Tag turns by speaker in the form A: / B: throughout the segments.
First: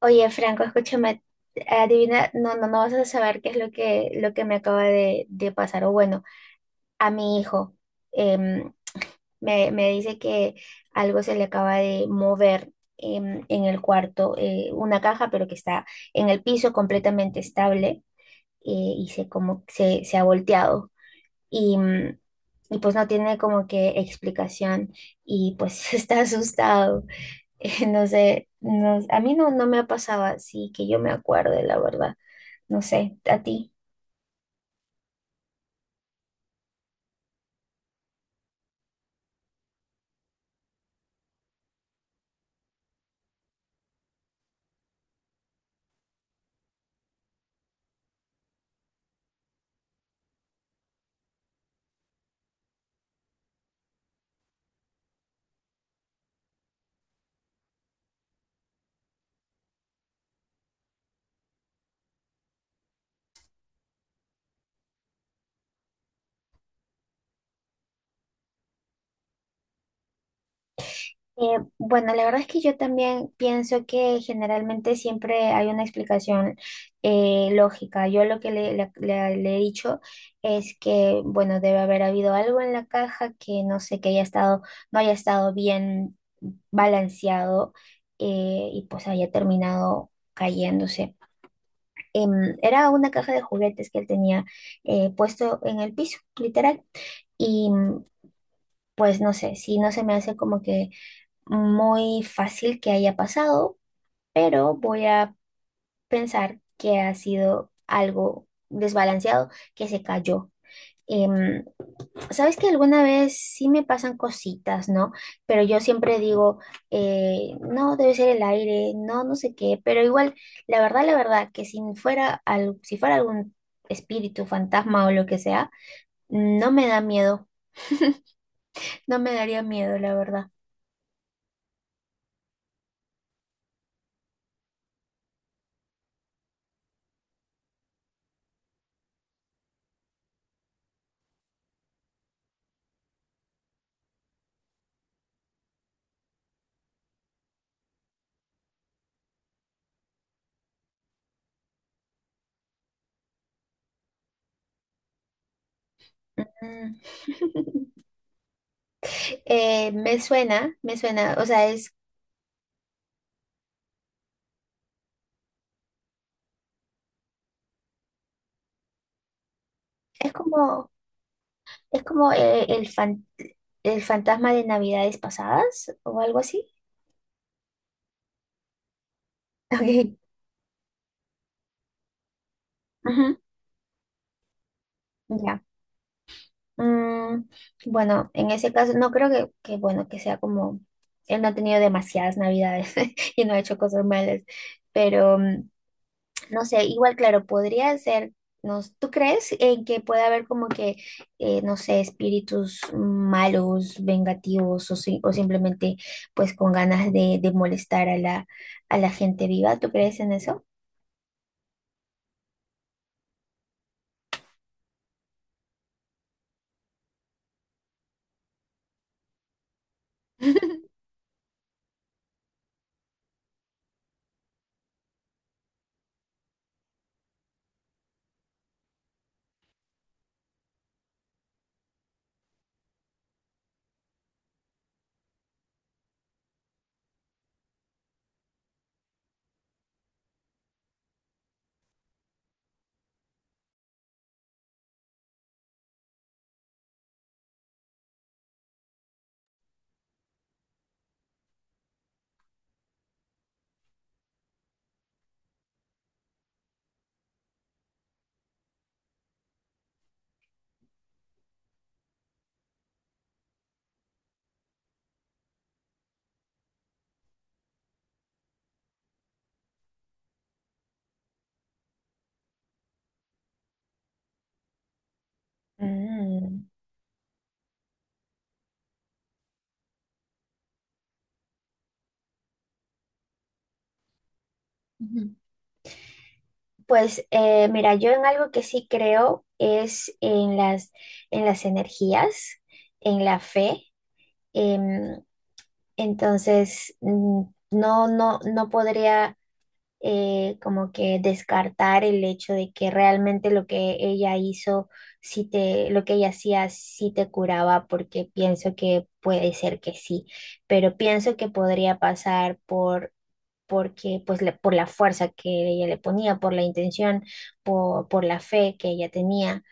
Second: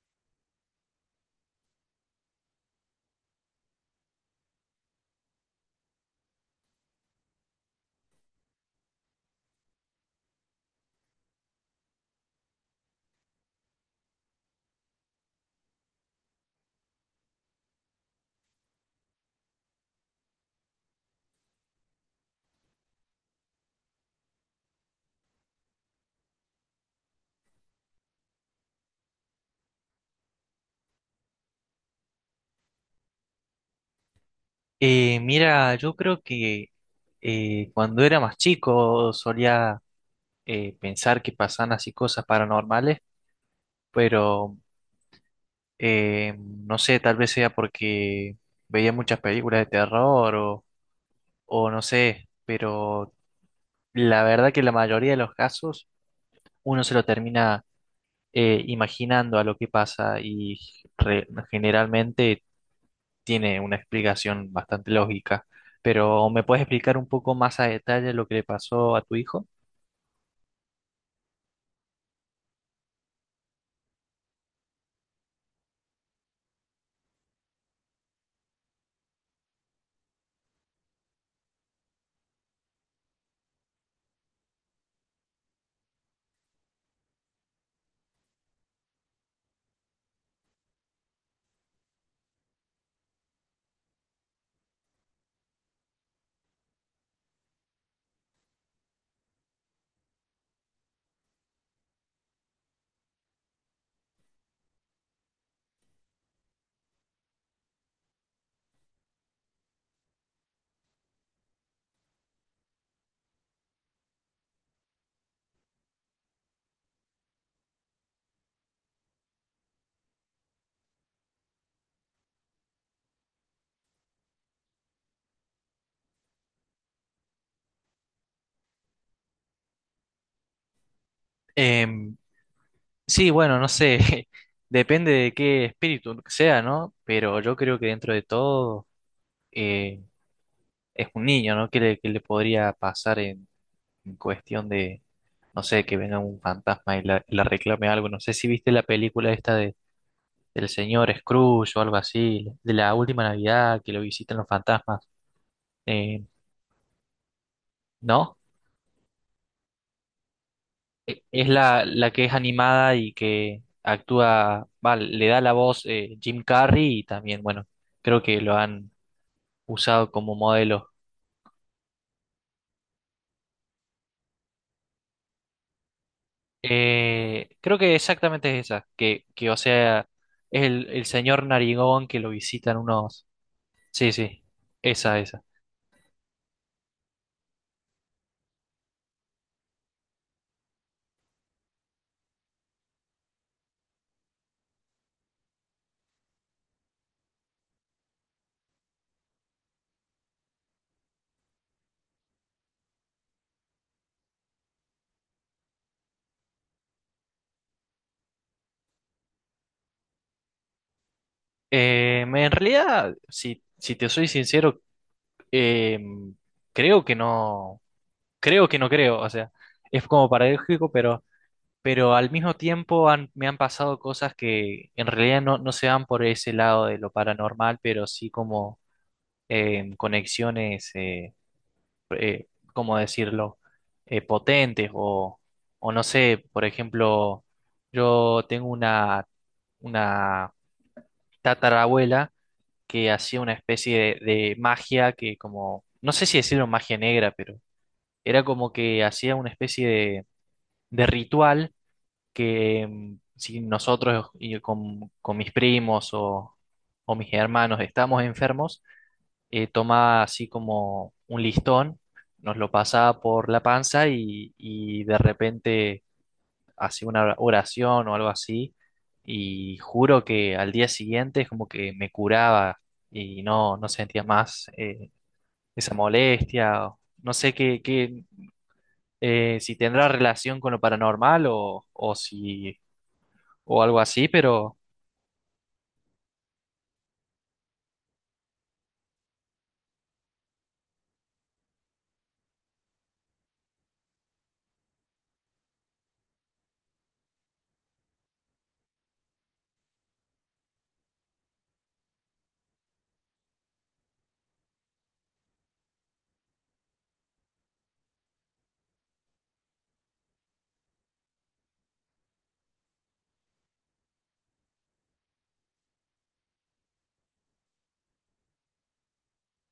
A: Oye, Franco, escúchame, adivina, no, no, no vas a saber qué es lo que me acaba de pasar. O bueno, a mi hijo em, me dice que algo se le acaba de mover en el cuarto, una caja, pero que está en el piso completamente estable y se, como, se ha volteado. Y y pues no tiene como que explicación y pues está asustado. No sé, a mí no, no me ha pasado así que yo me acuerde, la verdad. No sé, a ti.
B: Yo creo que cuando era más chico solía pensar que pasaban así cosas paranormales, pero no sé, tal vez sea porque veía muchas películas de terror o no sé, pero la verdad que la mayoría de los casos uno se lo termina imaginando a lo que pasa y re- generalmente tiene una explicación bastante lógica, pero ¿me puedes explicar un poco más a detalle lo que le pasó a tu hijo?
A: Bueno, la verdad es que yo también pienso que generalmente siempre hay una explicación lógica. Yo lo que le he dicho es que, bueno, debe haber habido algo en la caja que no sé, que haya estado, no haya estado bien balanceado, y pues haya terminado cayéndose. Era una caja de juguetes que él tenía puesto en el piso, literal. Y pues no sé, si no se me hace como que muy fácil que haya pasado, pero voy a pensar que ha sido algo desbalanceado que se cayó. em, sabes que alguna vez sí me pasan cositas, ¿no? Pero yo siempre digo, no, debe ser el aire, no, no sé qué, pero igual, la verdad, que si fuera, al, si fuera algún espíritu, fantasma o lo que sea, no me da miedo, no me daría miedo, la verdad.
B: Em, sí, bueno, no sé, depende de qué espíritu sea, ¿no? Pero yo creo que dentro de todo eh, es un niño, ¿no? ¿Qué qué le podría pasar en cuestión de, no sé, que venga un fantasma y la reclame algo? No sé si viste la película esta del señor Scrooge o algo así, de la última Navidad que lo visitan los fantasmas, eh,
A: Mm.
B: ¿no?
A: Me suena, me suena, o
B: Es
A: sea,
B: la que es animada y que actúa, va, le da la voz Jim Carrey y también, bueno, creo que lo han usado
A: es
B: como modelo.
A: como, es como el fantasma de Navidades pasadas o algo así.
B: Creo que exactamente es esa, que o sea,
A: Ok.
B: es el señor Narigón que lo visitan unos...
A: Ujú.
B: Sí, sí, esa, esa.
A: Ya. Mm, bueno, en ese caso, no creo bueno, que sea como, él no ha tenido demasiadas navidades y no ha hecho cosas malas, pero no sé, igual, claro, podría ser, no, ¿tú crees en que puede haber como que, no sé, espíritus malos, vengativos o o simplemente pues con ganas de molestar a a la gente viva? ¿Tú crees en eso?
B: En realidad, si te soy sincero, eh, creo que no, creo que no creo, o sea, es como paradójico, pero al mismo tiempo me han pasado cosas que en realidad no, no se van por ese lado de lo paranormal, pero sí como conexiones, eh, ¿cómo decirlo? Potentes o no sé, por ejemplo, yo tengo una tatarabuela que hacía una especie de magia que como, no sé si decirlo magia negra, pero era como que hacía una especie de ritual que mm, si nosotros y con mis primos o mis hermanos estamos enfermos, tomaba así como un listón, nos lo pasaba por la panza y de repente hacía una oración o algo así. Y juro que al día siguiente es como que me curaba y no, no sentía más esa molestia. No sé qué, si tendrá relación con lo paranormal o si o algo así, pero...
A: Mm. Pues, mira, yo en algo que sí creo es en en las energías, en la fe. em, entonces, no, no, no podría como que descartar el hecho de que realmente lo que ella hizo, sí te, lo que ella hacía, sí te curaba, porque pienso que puede ser que sí, pero pienso que podría pasar por porque pues por la fuerza que ella le ponía, por la intención, por la fe que ella tenía.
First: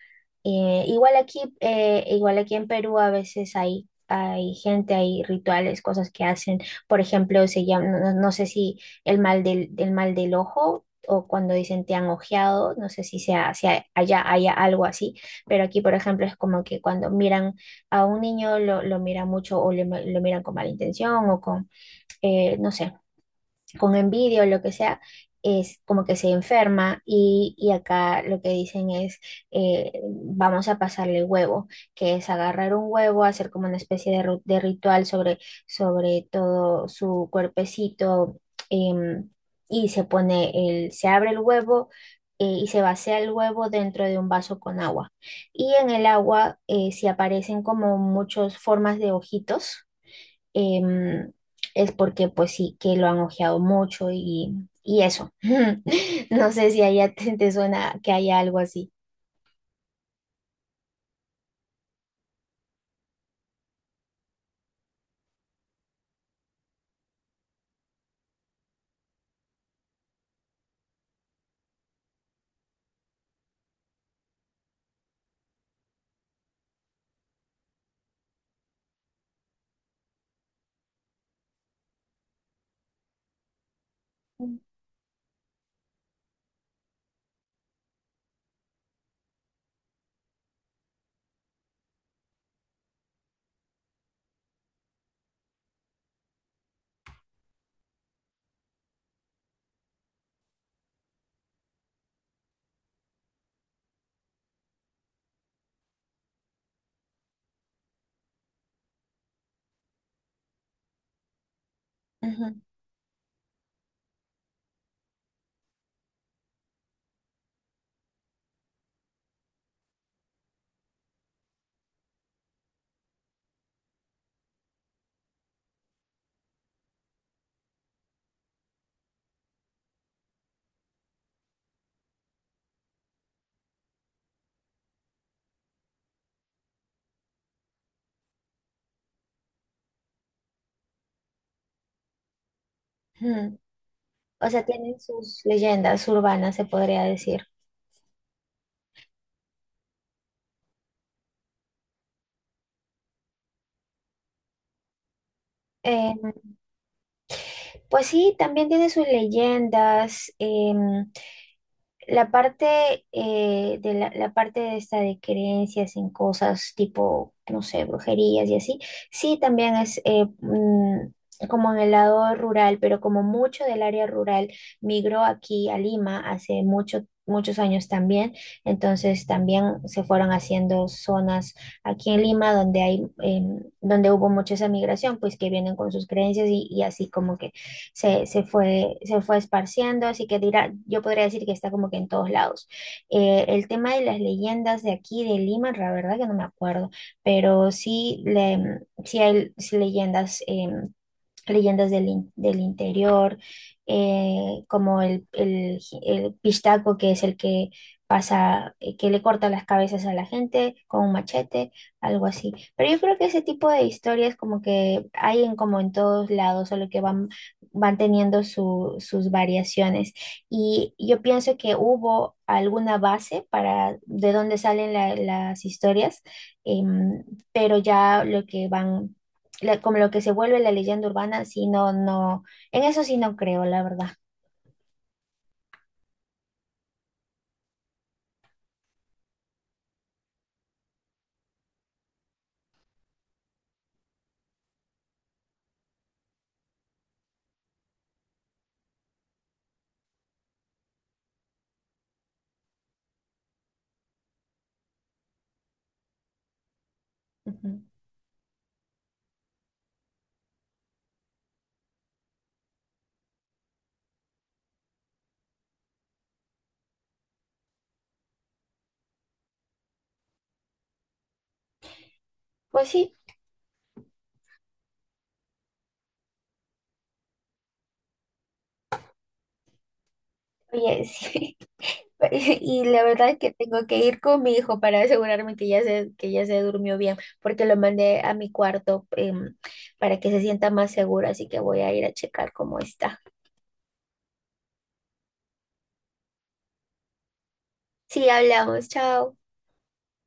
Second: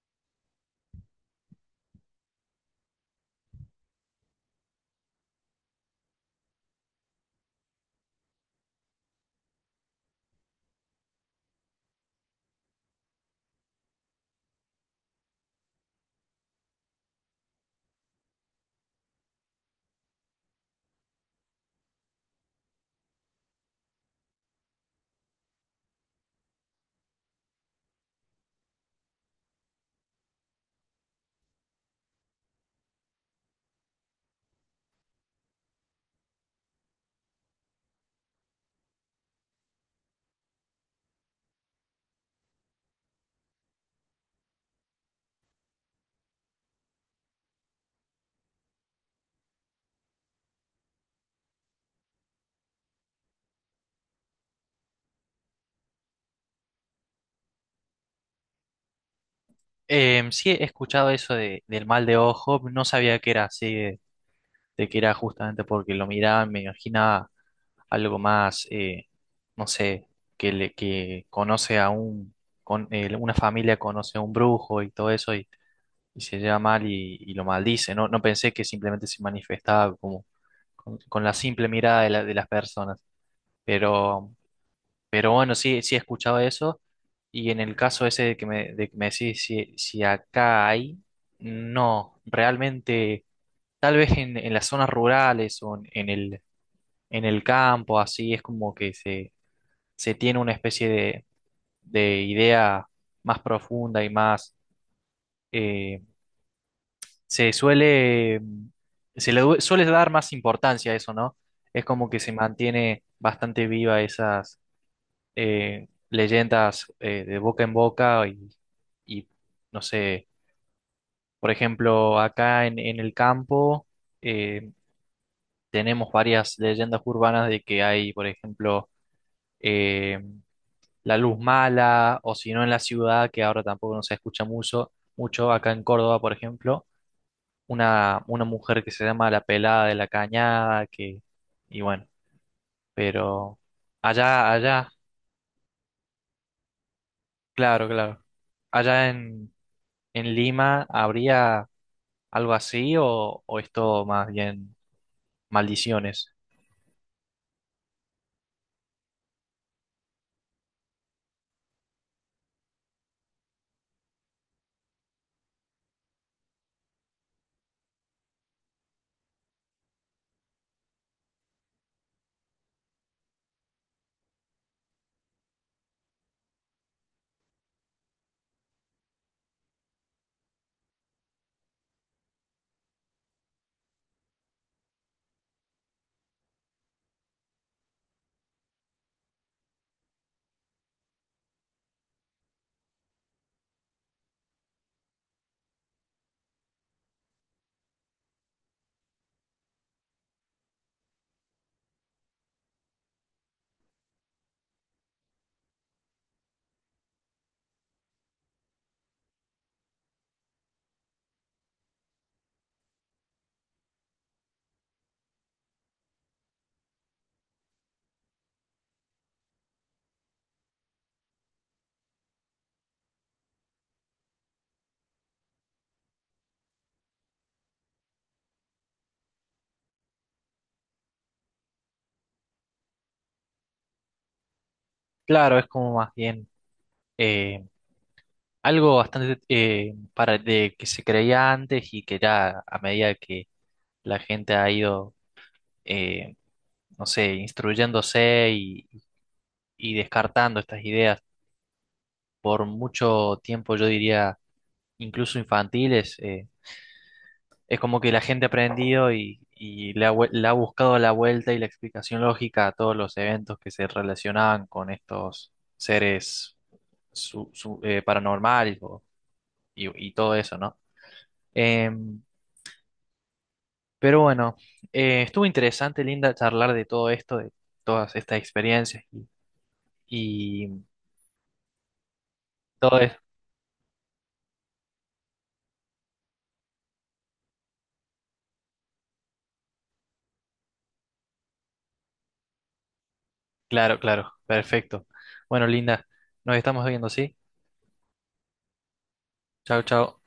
A: Eh, igual aquí, igual aquí en Perú a veces hay, hay gente, hay rituales, cosas que hacen. Por ejemplo, se llama, no, no sé si el mal del, el mal del ojo o cuando dicen te han ojeado, no sé si sea, si hay- allá haya algo así, pero aquí, por ejemplo, es como que cuando miran a un niño lo miran mucho o lo miran con mala intención o con, no sé, con envidia o lo que sea, es como que se enferma y acá lo que dicen es, eh, vamos a pasarle huevo, que es agarrar un huevo, hacer como una especie de, de ritual sobre, sobre todo su cuerpecito, em, y se pone el, se abre el huevo. Y se vacía el huevo dentro de un vaso con agua. Y en el agua, si aparecen como muchas formas de ojitos, em, es porque pues sí que lo han ojeado mucho y eso. No sé si allá te, te suena que haya algo así.
B: Sí, he escuchado eso del mal de ojo, no sabía que era así, de que era justamente porque lo miraba, me imaginaba algo más, no sé, que conoce a un, una familia conoce a un brujo y todo eso y se lleva mal y lo maldice, no, no pensé que simplemente se manifestaba como con la simple mirada de las personas, pero
A: Ujú,
B: pero bueno, sí, sí he escuchado eso. Y en el caso ese de que de que me decís si acá hay, no, realmente, tal vez en las zonas rurales o en el campo, así es como que se tiene una especie de idea más profunda y más, eh, se suele, suele dar más importancia a eso, ¿no? Es como que se mantiene bastante viva esas leyendas de boca en boca y, no sé, por ejemplo, acá en el campo eh, tenemos varias leyendas urbanas de que hay, por ejemplo, eh, la luz mala o si no en la ciudad, que ahora tampoco no se escucha mucho, mucho acá en Córdoba, por ejemplo, una mujer que se llama la pelada de la cañada, que, y bueno,
A: ujú.
B: pero
A: O
B: allá,
A: sea,
B: allá,
A: tienen sus leyendas urbanas, se podría decir.
B: claro, claro, allá en Lima habría algo así o es todo más bien ¿maldiciones?
A: Pues sí, también tiene sus leyendas. La parte, la parte de esta de creencias en cosas tipo, no sé, brujerías y así, sí también es, como en el lado rural, pero como mucho del área rural migró aquí a Lima hace mucho, muchos años también, entonces también se fueron haciendo zonas aquí en Lima donde hay, donde hubo mucha esa migración, pues que vienen con sus creencias y así como que se, se fue esparciendo, así que dirá, yo podría decir que está como que en todos lados. El tema de las leyendas de aquí, de Lima, la verdad que no me acuerdo, pero sí, le, sí hay sí leyendas, leyendas del interior, como el pistaco, que es el que pasa, que le corta las cabezas a la gente con un machete, algo así. Pero yo creo que ese tipo de historias como que hay en como en todos lados, solo que van, van teniendo sus variaciones. Y yo pienso que hubo alguna base para de dónde salen las historias, em, pero ya lo que van como lo que se vuelve la leyenda urbana, sí, no, no, en eso sí no creo, la verdad.
B: Claro, es como más bien eh, algo bastante para de que se creía antes y que ya a medida que la gente ha ido, eh, no sé, instruyéndose y descartando estas ideas por mucho tiempo, yo diría incluso infantiles. Es
A: Ujú.
B: como que la gente ha aprendido y le ha, le ha buscado la vuelta y la explicación lógica a todos los eventos que se relacionaban con estos seres paranormales y todo eso, ¿no? Em,
A: Pues sí,
B: pero bueno, estuvo interesante, Linda, charlar de todo esto, de todas estas experiencias y
A: oye, sí. Y
B: todo
A: la
B: es...
A: verdad es que tengo que ir con mi hijo para asegurarme que ya se durmió bien, porque lo mandé a mi cuarto, para que se sienta más seguro, así que voy a ir a checar cómo está.
B: Claro, claro, perfecto. Bueno, Linda, nos estamos viendo, ¿sí?
A: Sí, hablamos, chao.
B: Chao, chao.